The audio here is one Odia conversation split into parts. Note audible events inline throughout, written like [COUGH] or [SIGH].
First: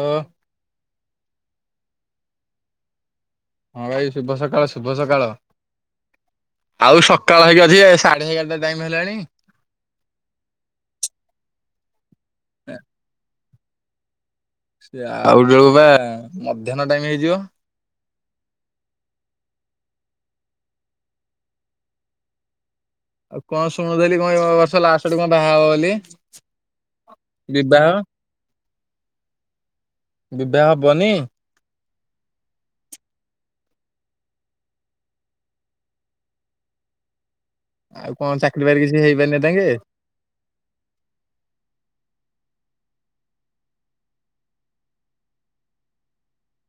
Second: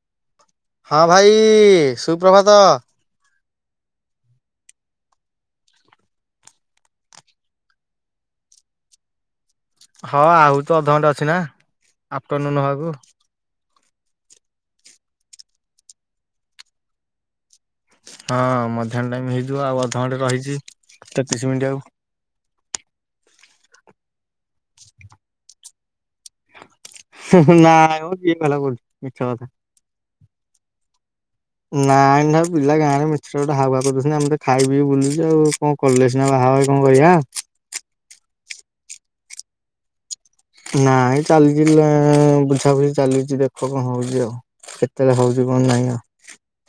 ଓ ହଁ ଭାଇ ସୁପ୍ରଭାତ। ହଁ ଭାଇ ଶୁଭ ସକାଳ ଶୁଭ ସକାଳ। ଆଉ ସକାଳ ହେଇକି ଅଛି ସାଢେ ଏଗାରଟା ଟାଇମ ହେଲାଣି। ହଁ ଆଉ ତ ଅଧଘଣ୍ଟା ଅଛି ନା ଆଫଟରନୁନ ହବାକୁ। ଆଉ ଯୋଉ ବା ମଧ୍ୟନ୍ନ ଟାଇମ ହେଇଯିବ। ହଁ ମଧ୍ୟାହ୍ନ ଟାଇମ ହେଇଯିବ ଆଉ ଅଧଘଣ୍ଟେ ରହିଛି ତେତିଶ ମିନିଟ୍ ଆଉ। ଆଉ କଣ ଶୁଣୁଥିଲି କଣ ବର୍ଷ ଲାଷ୍ଟଟ ଆଡକୁ କଣ ବାହା ହବ ବୋଲି। ହ୍ନୁ ହ୍ନୁ ବିବାହ ନାଇମ କିଏ କହିଲା [INAUDIBLE] ମିଛା କଥା। ଏବେ ହବନି? ନାଇଁ ନା ପିଲା ଗାଁରେ ମିଛା ଗୋଟେ ହାୱ କରିଦଉଛନ୍ତି ଆମ ତ ଖାଇବି ବୁଲିବୁ ଆଉ କଣ କଲେ ସିନା ବାହା ହେବୁ। କଣ କରିଆ। ଆଉ କଣ ଚାକିର ବାକିରି କିଛି ହେଇପାରିନି ଇ ଯାକେ। ନାଇଁ ଚାଲିଛି ବୁଝାବୁଝି ଚାଲିଛି ଦେଖ କଣ ହଉଛି ଆଉ। କେତେବେଳେ ହଉଛି କଣ ନାଇଁ ଆଉ।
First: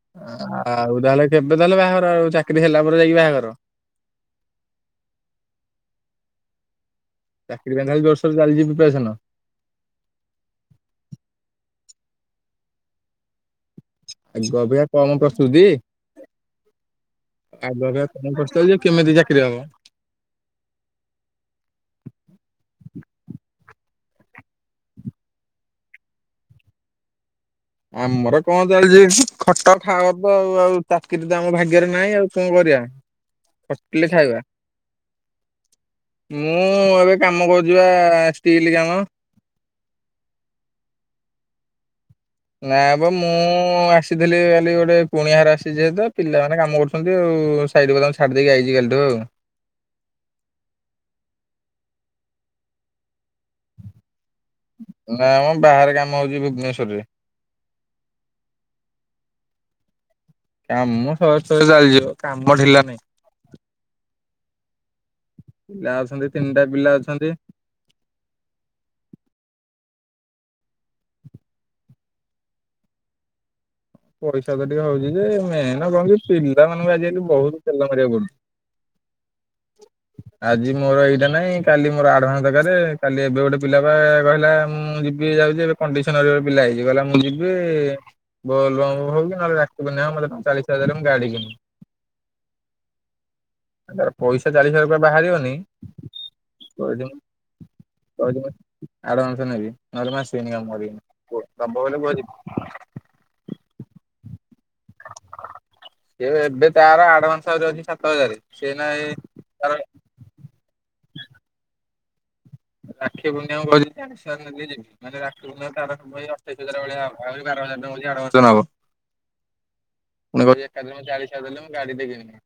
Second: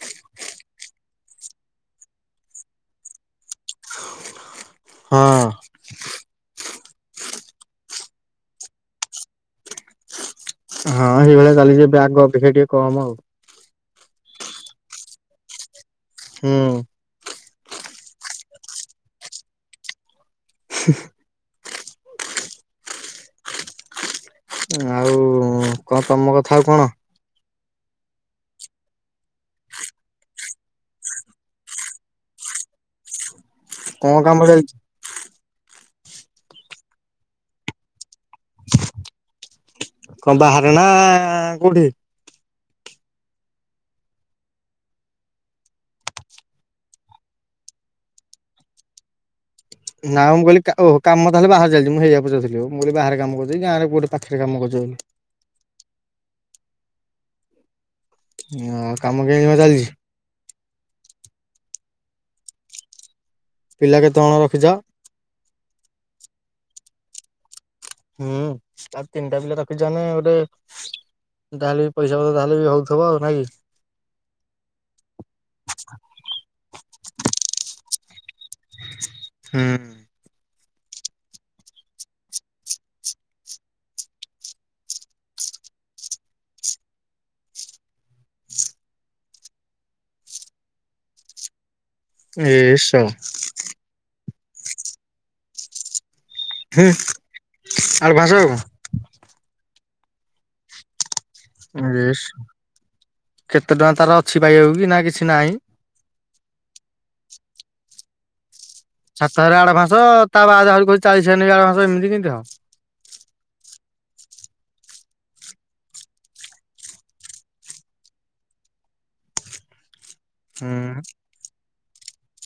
ଆଉ ତାହେଲେ କେବେ ତାହେଲେ ବାହାଘର ଆଉ ଚାକିରି ହେଲା ପରେ ଯାଇକି ବାହାଘର। ହଁ। ଚାକିରୀ ପାଇଁ ବର୍ଷରୁ ଚାଲିଛି ପ୍ରିପସନ। ହଁ ସେଇଭଳିଆ ଚାଲିଛି ଏବେ ଆଗ ଅପେକ୍ଷା ଟିକେ କମ ଆଉ। ଆଗ ଅପେକ୍ଷା କମ ପ୍ରସ୍ତୁତି? ହୁଁ। ଆଗ ଅପେକ୍ଷା କଣ କରୁଛ ଯେ କେମିତି ଚାକିରି ହବ। [UNINTELLIGIBLE] ଆଉ କଣ ତମ କଥା ଆଉ କଣ? ଆମର କଣ ଚାଲିଛି ଖଟ ଖାଅତ ଆଉ ଚାକିରି ତ ଆମ ଭାଗ୍ୟରେ ନାହିଁ ଆଉ କଣ କରିବା। ଖଟିଲେ କଣ ଖାଇବା କାମ ଚାଲିଛି? ମୁଁ ଏବେ କାମ କରୁଛି ବା ଷ୍ଟିଲ କାମ। କଣ ବାହାରେ ନା କୋଉଠି? ନା ବା ମୁଁ ଆସିଥିଲି କାଲି ଗୋଟେ କୁଣିଆଘର ଆସିଛି ଯେହେତୁ ପିଲାମାନେ କାମ କରୁଛନ୍ତି ଆଉ। ସାଇଡ ବାଲାଙ୍କୁ ଛାଡି ଦେଇକି ଆଇଛି କାଲିଠୁ ଆଉ। ନାଁ ମୁଁ କହିଲି ଓହୋ କାମ ତାହେଲେ ବାହାରେ ଚାଲିଛି ମୁଁ ହେଇଆକୁ ପଚାରୁଥିଲି ମୁ କହିଲି ବାହାରେ କାମ କରୁଛ କି ଗାଁରେ କୋଉଠି। ପାଖରେ କାମ କରୁଛ ବୋଲି। ନାାଇ ଆମ ବାହାରେ କାମ ହଉଛି ଭୁବନେଶ୍ୱରରେ। ହ କାମ କେମତି କଣ ଚାଲିଛି? କାମ ସହେ ସହେରେ ଚାଲିଛି ମ କାମ ଢିଲା ନାଇଁ। ପିଲା କେତେ କଣ ରଖିଛ? ପିଲା ଅଛନ୍ତି ତିନିଟା ପିଲା ଅଛନ୍ତି। ହୁଁ ଆଉ ତିନିଟା ପିଲା ରଖିଛନା ଗୋଟେ। ତାହେଲେ ବି ପଇସା ପତ୍ର ତାହେଲେ ବି ହଉଥିବ ଆଉ ନାଇ କି? ପଇସା ତ ଟିକେ ହଉଛି ଯେ ମେନ କହଣ ପିଲା ମାନ ବି ଆଜିକାଲି ବହୁତ ତେଲ ମାରକୁ ପଡୁଛି। ହୁଁ। ଆଜି ମୋର ଏଇଟା ନାଇଁ କାଲି ମୋର ଆଡଭାନ୍ସ ଦରକାରେ କାଲି ଏବେ ଗୋଟେ ପିଲାପା କହିଲା ମୁଁ ଯିବି କଣ୍ଡିସନରେ ପିଲା ହେଇଯିବ କହିଲା ମୁଁ ଯିବି ବୋଲବମ ହଉ କି ନହଲେ ଡାକିବନି ଆଉ ମତେ ଚାଳିଶ ହଜାରେ ମୁ ଗାଡ଼ି କିନିବି। ଏ ସଳା। ତାର ପଇସା ଚାଲିସି ହଜାରେ ବାହାରିବନି। ହୁଁ କହିଦେବୁ ଆଡଭାନ୍ସ ଆଉ କହିଦେବୁ ଆଡଭାନ୍ସ ନେବି। ନହଲେ ମୁ ଆସିବିନି କାମ କରିବିନି। କୁହ ଏ ଦବ ବୋଲେ କୁହ ଯିବି ସଳା କେତେ ଟଙ୍କା ତାର ଅଛି ପାଇବାକୁ କି ନା କିଛି ନାହିଁ। ଏବେ ତାର ଆଡଭାନ୍ସ ଆହୁରି ଅଛି ସାତ ହଜାର ସେି ନାଇଁ। ସାତ ହଜାର ଆଡ଼ଭାନ୍ସ ତା ବାଦ କଛି ଚାଳିଶ ହଜାର ନେବି ଆଡ଼ଭାନ୍ସ ଏମିତି କେମିତି ହବ। ରାକ୍ଷୀ ପୂଣ୍ଣ ମୁଁ କଛି ଚାଳିଶ ହଜାର ନଦକ ଯିବି ମାନେ ରାକ୍ଷୀ ପୂଣ୍ଣି ତାର ଅଠେଇଶ ହଜାର ଭଳିଆ ହବ ଏବେ କହୁଚି ଆର ବର୍ଷ ନବ ଷ୍ଟୁଚ୍ ମ ଏକା ଦିନରେ ଚାଳିଶ ଦେଲେ। ଗାଡି ଟେ କିଣିବି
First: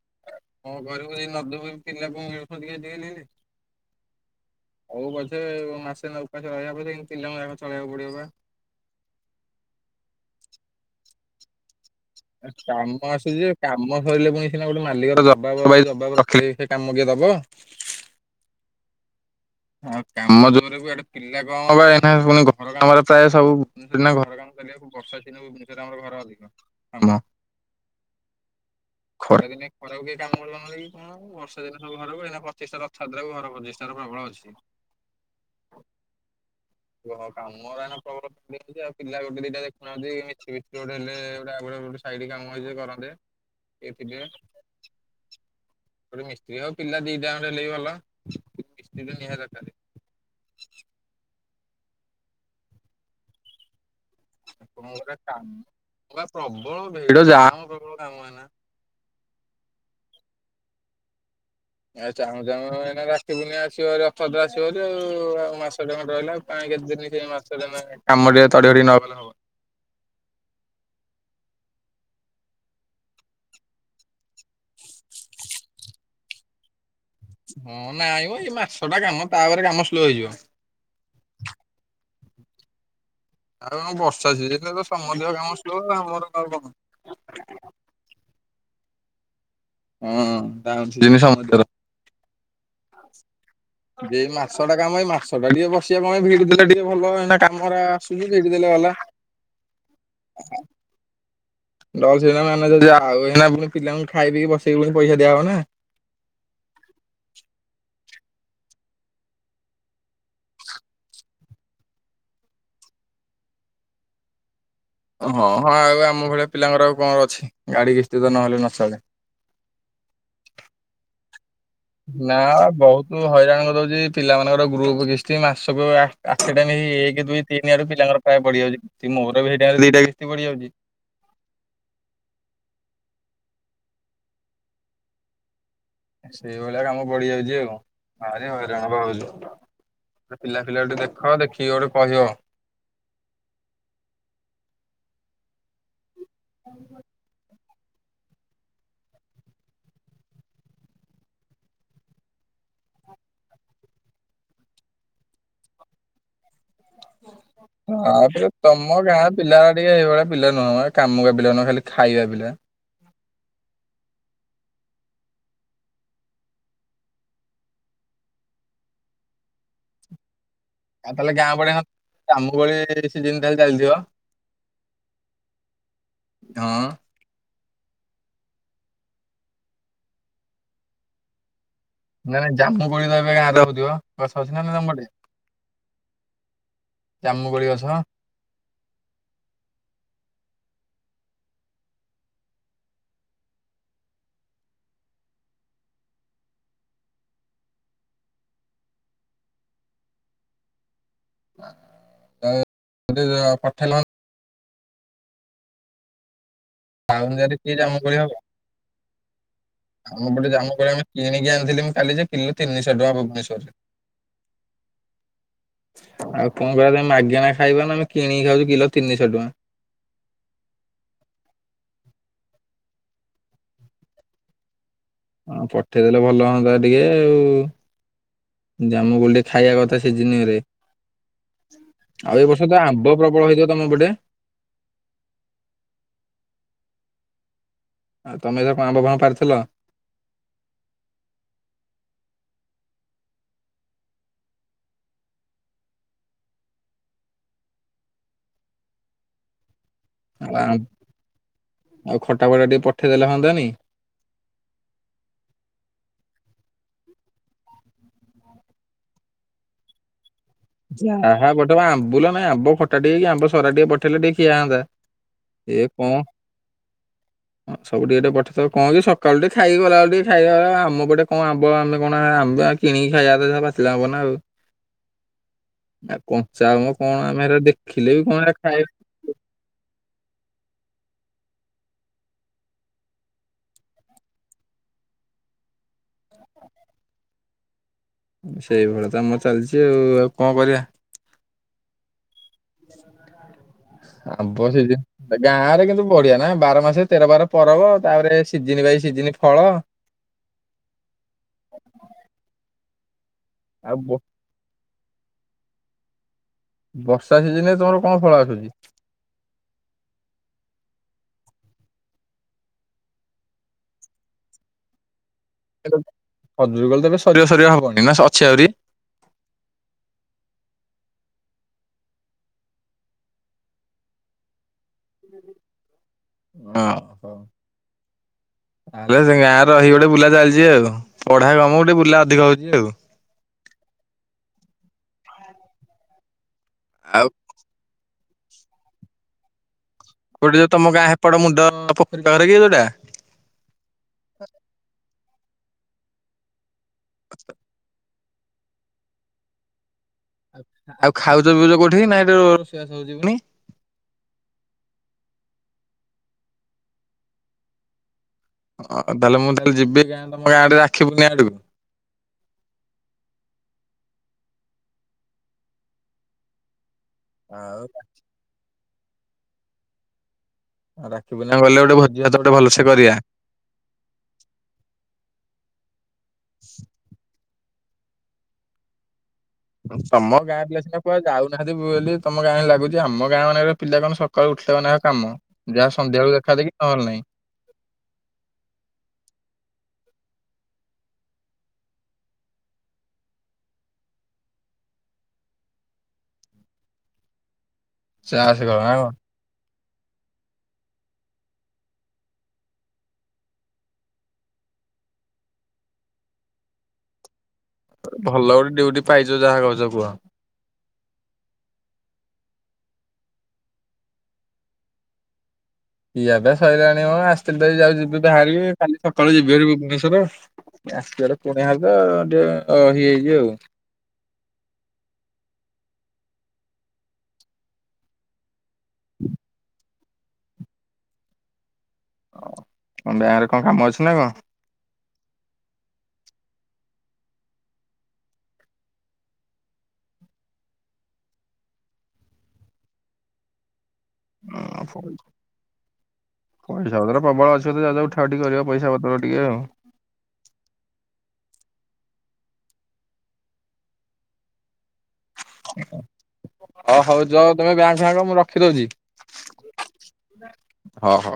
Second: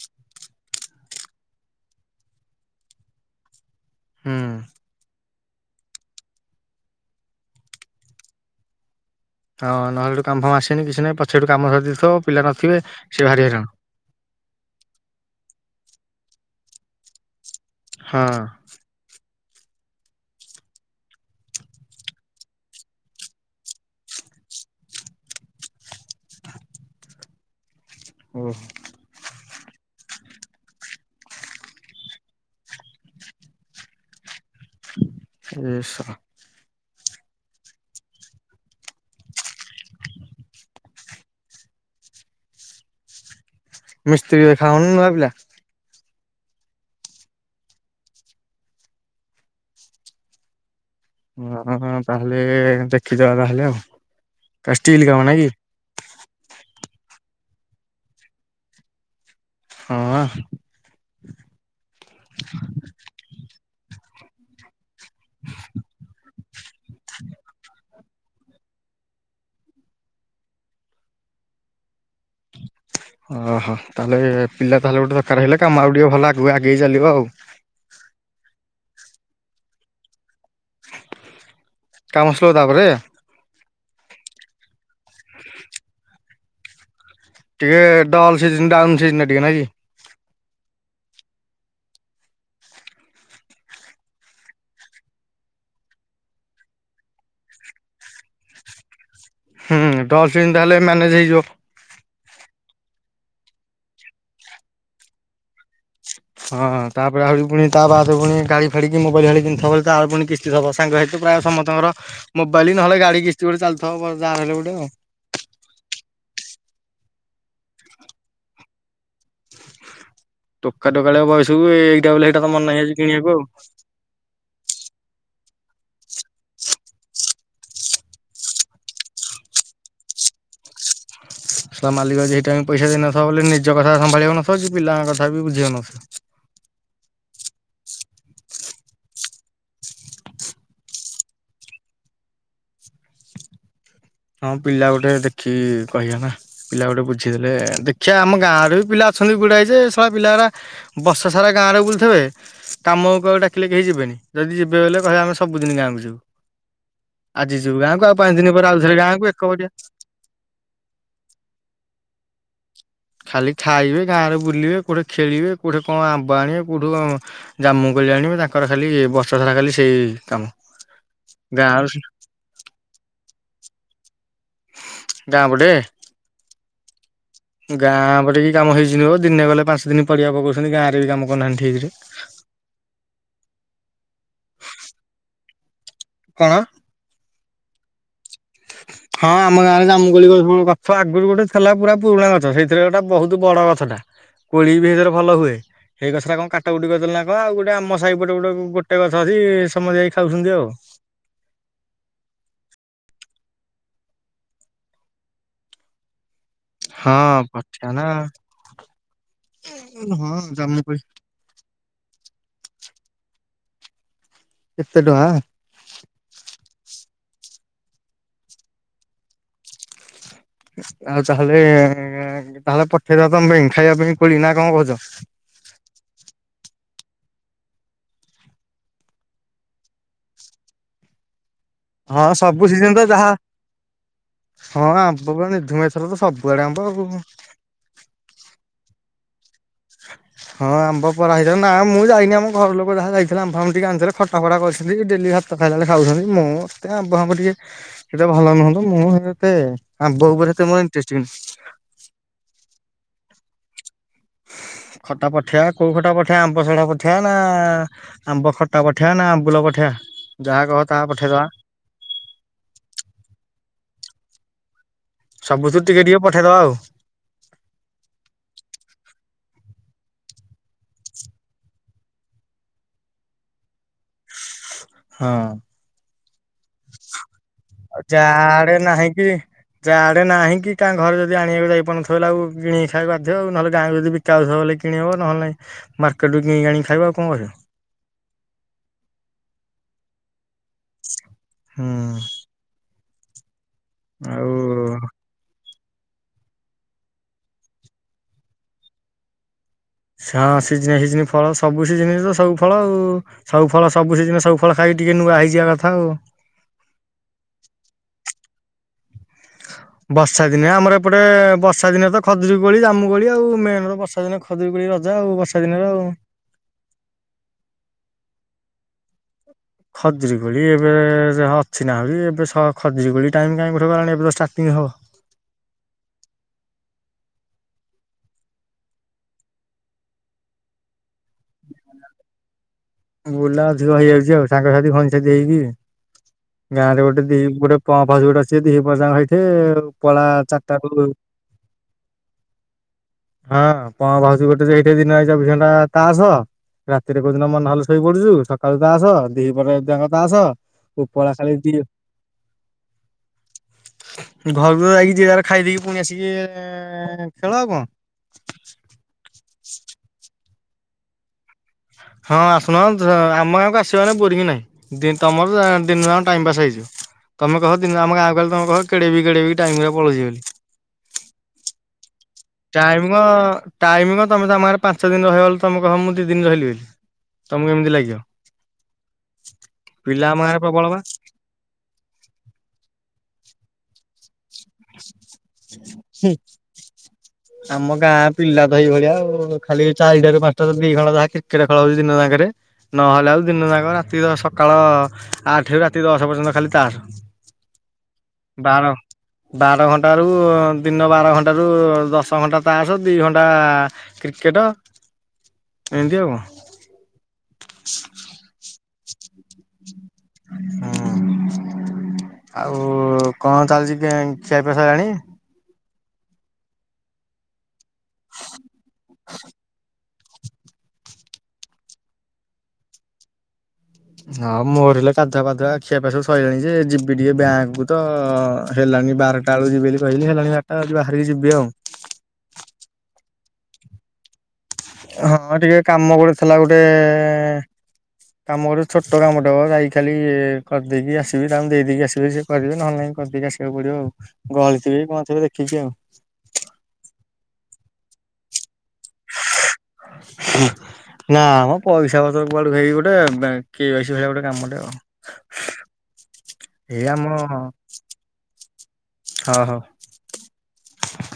କଣ କରିବ ଯେ ନଦୁର ପିଲାକୁ ମିଳୁଚନ୍ତି କିନ୍ତି ହେଲେ ହୁଁ। ହଉ ବଧେ ମାସେ ଉପାସ ରହିବା ପଛେ ପିଲାଙ୍କୁ ଆଗ ଚଳେଇବାକୁ ପଡିବ ପା ହଁ ନହେଲେ ଏଠୁ କାମ ଆସନ କିଛିହିଁ ପଛେଠୁ କାମ ସି କାମ ଆସୁଛି କାମ ସରିଲେ ପୁଣି ସିନା ଗୋଟେ ମାଲିକ ଦବାବ ଭାଇ ଜବାବ ରଖିଲି ସେ କାମ କିଏ ଦବ? ହଁ ଆଉ କାମ ଜୋରରେ ଆଡେ ପିଲା କଣ ବା ଏନା ପୁଣି ଘର କାମରେ ପ୍ରାୟ ସବୁ ଘର କାମ କୁ ବର୍ଷା ଦିନ ଭୁବେଶ୍ବରରେ ଆମର ଘର ଅଧିକ ଓୋ ଖ ଦିନ ଖରାକୁ କେହି କାମ କରୁିବନ କି କଣ ବର୍ଷାଦିନେ ସବୁଘର ଏଇନା ପ୍ରତିଷ୍ଠା ରଥଯାତ୍ରାକୁ ଘର ପ୍ରତିଷ୍ଠା ପ୍ରବଳ ଅଛି ଏସା ହ କାମରା ପ୍ରବଳ ଆଉ ପିଲା ଗୋଟେ ଦିଟା ଦେଖୁନାହାନ୍ତି ମିଛି ବିଛି ଗୋଟେ ହେଲେ ଗୋଟେ ଗୋ ସାଇଟ୍ କାମ ହେଇଛି କରନ୍ତେ କିଏ ଥିଲେ ମିସ୍ତ୍ରୀ ଖାଉନ ଭିଲ ମିସ୍ତ୍ରୀ ଆଉ ପିଲା ଦିଟା ଖଣ୍ଡେ ହେଲେ ଭଲ। ଏହା ଦର୍କାରେ ହଁ ହଁ ତାହେଲେ ଦେଖିଦବା ତାହଲେ ଆଉ ଷ୍ଟିଲ କାମ ନାଇକି ବା ପ୍ରବଳ ଭିଡ ଯାମ୍ ହ ପ୍ରବଳ କାମ ଏନା। ହଁ। ଏ ଚାହୁଁ ଚାହୁଁ ଏନା ରାକ୍ଷି ପୂର୍ଣ୍ଣିମା ଆସିବହେରି ରଥଯାତ୍ରା ଆସିବ ହେରି। ଉ ଆଉ ମାସ ଟେ ଖଣ୍ଡେ ରହିଲା କାଇଁ କେତେ ଦିନ ମାସ ଟେ କାମ ଟିକେ ତଡ଼ି ତଡ଼ି ନକଲେ ହବନି। ଓହୋ ତାହେଲେ ପିଲା ତାହେଲେ ଗୋଟେ ଦରକାର ହେଲେ କାମ ଆଉ ଟିକେ ଭଲ ଆଗକୁ ଆଗେଇ ଚାଲିବ ଆଉ। ହଁ ନାଇଁମ ଏଇ ମାସ ଟା କାମ ତାପରେ କାମ ସ୍ଲୋ ହେଇଯିବ। କାମ ସରିଲା ତାପରେ ଆଉ କଣ ବର୍ଷା ଅଛି ଯେ ତ ସମସ୍ତଙ୍କ କାମ ସ୍ଲୋ ଆଉ ମୋ କାମ କଣ? ଧିର ଟିକେ ନାଇଙ୍କି? ହଁ ଡାଉନ୍ ଥିବ ସମସ୍ତିଙ୍କର ହଉ। ଏଇ ମାସ ଟା କାମ ଏଇ ମାସ ଟା ଟିକେ ବସିବା ପାଇଁ ଭିଡି ଦେଲେ ଟିକେ ଭଲ ଏଇ କାମରା ଆସୁଛି ଭିଡି ଦେଲେ [UNINTELLIGIBLE] ହୁଁ ତହସିଲ୍ ତାହେଲେ ମ୍ୟାନେଜ ହେଇଯିବ। ଡଲ ସେଟା ମ୍ୟାନେଜ ହେଇଯିବ ଆଉ ପୁଣି ପିଲାଙ୍କୁ ଖାଇ ପିଇକି ବସେଇକି ପୁଣି ପଇସା ଦିଆ ହବ ନା। ହଁ ତାପରେ ଆହୁରି ପୁଣି ତାବା ପୁଣି ଗାଡି ଫାଡିକି ମୋବାଇଲ ଆଣିଥିବ ତାର ପୁଣି କିସ୍ତିଥବ ସାଙ୍ଗ ହେତୁ ପ୍ରାୟ ସମସ୍ତଙ୍କର ମୋବାଇଲ ନହଲେ ଗା ଗାଡି କିସ୍ତି ଗୋଟେ ଚାଲିଥବ ଯାହା ହେଲେ ଗୋଟେ ଆଉ। ହଁ ହଁ ଆଉ ଆମ ଭଳିଆ ପିଲାଙ୍କର ଆଉ କଣ ଅଛି। ଗାଡି କିସ୍ଛି ତ ନହେଲେ ନଚଳେ ଟୋକା ଟୋକାଳିଆ ବୟସ ନା ବହୁତ ହଇରାଣ କରିଦଉଛି ପିଲାମାନଙ୍କର ଗ୍ରୁପ କିଷ୍ ସ୍ତି ମାସକୁ ଆଠଟା ନେଇ ଏକ ଦୁଇ ତିନି ଆଡୁ ପିଲାଙ୍କର ପ୍ରାୟ ବଢିଯାଉଛି ସେ ମୋର ବି ସେଇଟା ଦିଟା କିସ୍ତି ପଡ଼ି ଯାଉଛି। ସେ ମାଲିକ ଯଦି ହେଇଟାଇମ୍ ପଇସା ଦେଇନଥିବ ବଲେ ନିଜ କଥା ସମ୍ଭାଳି ହୋଇନଥିବା ସେ ପିଲାଙ୍କ କଥା ବି ବୁଝି ସେଇଭଳିଆ କାମ ପଡି ଯାଉଛି ଆଉ ଭାରି ହଇରାଣ ପା ହୋଉଛୁ। ପିଲା ପିଲା ଗୋଟେ ଦେଖ ଦେଖିକି ଗୋଟେ କହିବ। ହଁ ପିଲା ଗୋଟେ ଦେଖିକି କହିବା ନା, ପିଲା ଗୋଟେ ବୁଝିଦେଲେ ଦେଖିବା ଆମ ଗାଁରେ ବି ପିଲା ଅଛନ୍ତି ଗୁଡ଼ାଏ ଯେ ଶଳା ପିଲାଗୁଡା ବର୍ଷ ସାରା ଗାଁରେ ବୁଲିୁଥିବେ କାମକୁ ଡାକିଲେ କେହି ଯିବେନି ଯଦି ଯିବେ ବଲେ କହିଲେ ଆମେ ସବୁଦିନ ଗାଁକୁ ଯିବୁ। ଆଜି ଯିବୁ ଗାଁକୁ ଆଉ ପାଞ୍ଚ ଦିନ ପରେ ଆଉ ଆମ ଗାଁରେ ପିଲା ଟିକେ ହେଇଭଳିଆ ପିଲା ନୁହେଁ ମ କାମ କା ପିଲା ନୁହଁ ଖାଲି ଖାଇବା ପିଲା। ଖାଲି ଖାଇବେ ଗାଁ ରେ ବୁଲିବେ କୋଉଠି ଖେଳିବେ କୋଉଠି କଣ ଆମ୍ବ ଆଣିବେ କୋଉଠି ଜାମୁ ଆଣିବେ ତାଙ୍କର ଖାଲି ବର୍ଷ ସାରା ଖାଲି ସେଇ କାମ। ଆଉ ତାହେଲେ ଗାଁ ଭଳିଆ ଆମ ଭଳି ସେ ସିଯିନ ହେଲେ ଚାଲିଥିବ। ଗାଁ ପଟେ? ହଁ ଗାଁ ପଟେ କି କାମ ହେଇଛି ନହିବ ଦିନେ ଗଲେ ପାଞ୍ଚ ଦିନ ପଡିଆ ପକଉଛନ୍ତି ଗାଁରେ ବି କାମ କରନାହାନ୍ତି ଠିକରେ। ନା ନା ଜାମୁକୋଳି ତ ଏବେ ଗାଁରେ ହଉଥିବ ଗଛ ଅଛି ନା ନାଇଁ ତମ ପଟେ? କଣ? ଜାମୁ କୋଳି ଗଛ? ତ [INAUDIBLE] ହଁ ଆମ ଗାଁରେ ଜାମୁ କୋଳି ଗଛ ଆଗରୁ ଗୋଟେ ଥିଲା। ପୁରା ପୁରୁଣା ଗଛ। ସେଇଥିରେ ଗୋଟା ବହୁତ ବଡ ଗଛଟା କୋଳି ବି ହେଇଥିରେ ଭଲ ହୁଏ। ହେଇ ଗଛଟା କଣ କାଟ କୁଟି କରିଦେଲେ ନା କଣ ଆଉ ଗୋଟେ ଆମ ସାହିପଟେ ଗୋଟେ ଗୋଟେ ଗଛ ଅଛି ସମସ୍ତେ ଯାଇ ଖାଉଛନ୍ତି ଆଉ। [UNINTELLIGIBLE] ପଠେଲନି ହଁ ପାଉନି ଯଦି କି ପଠା ଜାମୁ ନା କୋଳି ହବା। ଆମ ହଁ ପଟେ ଜାମୁ କୋଳି ଜାମୁକୋଳି ଆମେ କିଣିକି ଆଣିଥିଲି ମୁଁ କାଲି ଯେ କିଲୋ ତିନିଶହ ଟଙ୍କା ଭୁବନେଶ୍ୱର ରେ। ଏତେ ଟଙ୍କା ଆଉ କଣ କହିବ ତମେ ମାଗେଣା ଖାଇବ ନା ଆମେ କିଣିକି ଖାଉଛୁ କିଲୋ ତିନିଶହ ଟଙ୍କା। ଆଉ ତାହେଲେ ତାହେଲେ ପଠେଇଦଅ ତମେ ପାଇ ଖାଇବା ପାଇଁ କୋଳି ନା କଣ କହୁଛ? ହଁ ପଠେଇଦେଲେ ଭଲ ହୁଅନ୍ତା ଟିକେ ଆଉ ଜାମୁ କୋଳି ଟିକେ ଖାଇବା କଥା ଶିଯିନ ରେ। ହଁ ସବୁ ସିଜନ ତ ଯାହା ତମ ପଟେ? ହଁ ଆମ୍ବ କି ନିଧୁମେଶ୍ଵର ତ ସବୁଆଡେ ଆମ୍ବ ଆଉ। ଆଉ ତମେ ଯୋଉ [INAUDIBLE] କଣ ଆମ୍ବ ପାରିଥିଲ? ହ [INAUDIBLE] ହଁ ଆମ୍ବ ପରା ହେଇଥିଲା ନା ମୁଁ ଯାଇନି ଆମ ଘର ଲୋକ ଯାହା ଯାଇଥିଲା ଆମ୍ବ ଫାମ୍ୱ ଟିକେ ଆଣିଥିଲେ ଖଟା ଫଟା କରିଛନ୍ତି ଡେଲି। ସଦାବେଳେ ତାହେଲେ ଖାଉଛନ୍ତି ମୁଁ ଏତେ ଆମ୍ବ ଫାମ୍ବ ଟିକେ ସେତେ ଭଲ ନୁହନ୍ତୁ ମୁଁ ଏତେ ଆମ୍ବ ଆଉ ଉପରେ ମୋର ଆମ୍ ଅଟେ ଇଣ୍ଟ୍ରେଷ୍ଟ ବି ନାହିଁ। ବନି [INAUDIBLE] [INAUDIBLE] ଖଟା ପଠେଇଆ କୋଉ ଖଟା ପଠେଇଆ ଆମ୍ବ ସରା ପଠେଇବା ନା ଆମ୍ବ ଖଟା ପଠେଇବା ନା ଆମ୍ବୁଲ ପଠେଇବା। ଯାହା କହ ତାହା ପଠେଇଦବା ଯାହା ପଠେଇବ ଆମ୍ବୁ ଲ ନାଇଁ ଆମ୍ବ ଖଟା ଟିକେ କି ଆମ୍ବ ସରା ଟିକେ ପଠେଇଲେ ଟିକେ ଖିଆ ହନ୍ତା। ସବୁଥିରୁ ଏ ଟିକେ ଟିକେ ପଠେଇଦବା ଆଉ କଣ ସବୁ ଟିକେଟିଟେ ପଠେଇ କଣ କି ସକାଳୁ ଟିକେ ଖାଇକି ଗଲାବେଳେ ଟିକେ ଖାଇବା ଆମ ପଟେ କଣ ଆମ୍ବ ଆମେ କଣ ଆ କିଣିକି ଖାଇବା ତ ପାଚିଲା ହବ ନା ଆଉ। ହଁ ଆଉ କଞ୍ଚା ଆମ୍ବ କଣ ଆମେ ହେରା ଦେଖିଲେ ବି କଣ ହେରା ଯାଆଡେ ଖାଇବା ନାହିଁ କି ଯାଡେ ଏବେ ନାହିଁ କି କାଁ ଘରେ ଯଦି ଆଣିବାକୁ ଯାଇପାରୁନଥିବ ବଲେ ଆଉ କିଣିକି ଖାଇବା ବାଧ୍ୟ ଆ ନହେଲେ ଗାଁକୁ ଯଦି ବିକ ଆଉଥିବ ବଲେ କିଣି ହେବ। ନହେଲେ ନାଇଁ ମାର୍କେଟ ରୁ କି ଆଣି ଖାଇବା ଆଉ କଣ କରିବା। ସେଇଭଳିଆ ତମର ଚାଲିଛି ଆଉ ଆଉ କଣ କରିବା। ହଁ। ଆବ ସେ ଆଉ ଯାରେ [INAUDIBLE] ସବୁ ବଢିଆ ନା ବାର ମାସ ତେର ବାର ପରବ ତାପରେ ସିଜିିନ ବାଇ ସିଜିନି ଫଳ ହଁ ସିଜିନ ସିଜିନ ଫଳ ସବୁ ସିଜିନ ତ ସବୁ ଫଳ ଆଉ ସବୁ ଫଳ ଆଉ ବ ସବୁ ସିଯିନିରେ ସବୁ ଫଳ ଖାଇକି ଟିକେ ନୂଆ ହେଇଯିବା କଥା ଆଉ। ବର୍ଷା ସିଜନ ରେ ତମର କଣ ଫଳ ଆସୁଛି? ହ [INAUDIBLE] ବର୍ଷା ଦିନେ ଆମର ଏପଟେ ବର୍ଷା ଦିନେ ତ ଖଜୁରୀ କୋଳି ଜାମୁ କୋଳି ଆଉ ମେନ ର ବର୍ଷା ଦିନେ ଖଜୁରୀ କୋଳି ର ଯାଉ ହଜୁର କଲେ ତବେ ସରିବା ସରିିବା ହବନି ନା ଅଛି ଆହୁରି ଖଜୁରୀ କୋଳି ଏବେ ଅଛି ନାହା ଏବେ ଖଜୁରୀ କୋଳି ଟାଇମ କାହିଁଠ ଗଲାଣି ଏବୋର୍ଟି ଏହାହ ଓ ହୋ ଆଲେ ସେ ଗାଁରେ ରହି ଗୋଟେ ବୁଲା ଚାଲିଛି ଆଉ ପଢା କମ ଗୋଟେ ବୁଲା ଅଧିକ ହଉଛି ଆଉ ବୁଲା ଅଧିକ ହେଇଯାଉଛି ଆଉ ସାଙ୍ଗସାଥି ଖଣିସଥିୀ ହେଇକି। ଗାଁ ରେ ଗୋଟେ ଆଉ ଦି ଗୋଟେ ପ ଫସ ଗୋଟେ ଅ ଦି ପାଙ୍ଗ ହେଇଠେ ଗୋଟେ ଯୋଉ ତମ ଗାଁ ହେପଡ ମୁଣ୍ଡ ପୋଖରୀରେ କି ଯୋଉଟା ହଁ କଣ ଭାଉଛି ଗୋଟେ ଏଇଠି ଦିନ ହେଇ। ା ତାସ ରାତିରେ କୋଉ ଦିନ ମନେହଲ ଶୋଇ ପଡୁଛୁ ସକାଳୁ ତାସ ଦି ପରେ ଯ ତାସ ଆଉ ଉପଳା ଖାଲି ଖାଉଜ ପିଉଜ କୋଠି ନାଇଁସିବୁନି ଘରକୁ ଯାଇକି ଯିବାର ଖାଇଦେଇକି ପୁଣି ଆସିକି ଖେଳ ଆଉ କଣ? ଓ ତାହେଲେ ମୁଁ ତାହେଲେ ଯିବି ଗାଁ ତମ ଗାଁରେ ରାଖିବୁନି ଆଡକୁ ହଁ ଆସୁନ ଆମ ଗାଁକୁ ଆସିବ ବୋରିଙ୍ଗ ନାହିଁ ତମର ଦାଇମ ପାସ୍ ହେଇଯ ତମେ କହ ଆଉ ଦିନ ଆମ ଗାଁ କହଲି ତମ କହ କେଡେ ବି କେଡେବ ଟାଇମ ରେ ପଳେଇିବ ବୋଲି ରାକ୍ଷୀ ବିନା ଗଲେ ଗୋଟେ ଭ ଟାଇମ ଟାଇମଙ୍ଗ ତମେ ତମରେ ପାଞ୍ଚ ଦିନ ରହିବ ବୋଲି ତମେ କହ ମୁଁ ଦି ଦିନରେ ରହିଲି ବୋଲି। ତମକୁ କେମିତି ଲାଗିବ? ପିଲା ତମ ଆମ ଗାଁ ଗାଁରେ ପିଲା ପ୍ରବଳ ବା। ସିନା କୁଆ ଯାଉନାହାନ୍ତି ବ ବୋଲି ତମ ଗାଁ ହଁ ଲାଗୁଛି ଆମ ଗାଁ ମାନର ପିଲା କଣ ସ ସକାଳୁ ଉଠିଦବ ନା କାମ ଯହା ସଧ୍ୟାବେଳ ଦେଖାଦେକି ନହେଲେ ନାହିଁ ଆମ ଗାଁ ପିଲା ତ ଏଇଭଳିଆ ଆଉ ଖାଲି ଚାରିଟାରୁ ପାଞ୍ଚଟାାରୁ ଦି ଖଣ୍ଡ ଯହା କ୍ରିକେଟ ଖେଳ ହଉଛି ଦିନ ସାଙ୍ଗରେ ନହେଲେ ଆଉ ଦିନ ଯାକ ରାତି ସକାଳ ଆଠୁ ରାତି ଦଶ ପର୍ଯ୍ୟନ୍ତ ଖାଲି ତାସ। [UNINTELLIGIBLE] ଚାଷ ଖେଳ ବାର ନା କଣ? ବାର ଘଣ୍ଟାରୁ ଦିନ ବାର ଘଣ୍ଟାରୁ ଦଶ ଘଣ୍ଟା ତାସ ଦୁଇ ଘଣ୍ଟା କ୍ରିକେଟ ଏନ୍ତି ଆଉ। ଭଲ ଗୋଟେ ଡଉଟି ପାଇଛ ଯାହା କଛ କୁହ। ହଁ। ଆଉ କଣ ଚାଲିଛି ଖିଆପିଆ ସରିଲାଣି? ପିଏାବେ ସରିଲାଣି କଣ ଆସି ଯାଉ ଯିବି ବାହାରିବି କାଲି ସକାଳୁ ଯିବିି ଭୁବନେଶ୍ଵର ଆସିବାର ପଣି ହବ ଟିକେ ଅ ହେଇଏ ହେଇଛିିବ ଆଉ। ହଁ ମୋର ହେଲେ କାଧୁଆ ପାାଧୁଆ ଆଖିଆ ପି ସବୁ ସରିଲାଣି ଯେ ଯିବି ଟିକେ ବ୍ୟାଙ୍କକୁୁ ତ ହେଲାଣି ବାରଟା ବେଳକୁ ଯିବି ବୋଲି କହିଲି ହେଲାଣି ବାରଟା ବ ବାହାରିକି ଯିବି ଆଉ। ବ୍ୟାଙ୍କରେ କଣ କାମ ଅଛି ନା କଣ? ହଁ ଟିକେ କାମ ଗେ ଥିଲା ଗୋଟେ କାମ ଗୋଟ ଛୋଟ କାମଟା ହ ଯାଇ ଖାଲି କରିଦେଇକି ଆସିବି ତାଙ୍କୁ ଦେଇେଇକି ଆସିବେ ସେଏ କରିବେ ନହେଲେ ନାଇଁ କରିିକି ଆସିବାକୁ ପଡିବ ଆଉ ଗଳିଥିବେ କଣଥିବେ ଦେଖିକି ଆଉ। ପଇସା ପତ୍ର ପ୍ରବଳ ଅଛି ଯ ଯାଉଠା ଉଠି କରିବା ପଇସା ପତ୍ର ଟିକେ ଆଉ। ନା ଆମ ପଇସା ପତ୍ର କୁଆଳକୁ ହେଇି ଗୋଟେ କିଏସ ପଇ ଗୋଟେ କାମଟେ ଆଉ। ହ ଏଇ ହଉ ଆମ ଯ ତମେ ବ୍ୟାଙ୍କ ଫଙ୍କ ମୁଁ ରଖିଦଉଛି। ହଁ ହଉ। ହଁ ହଁ।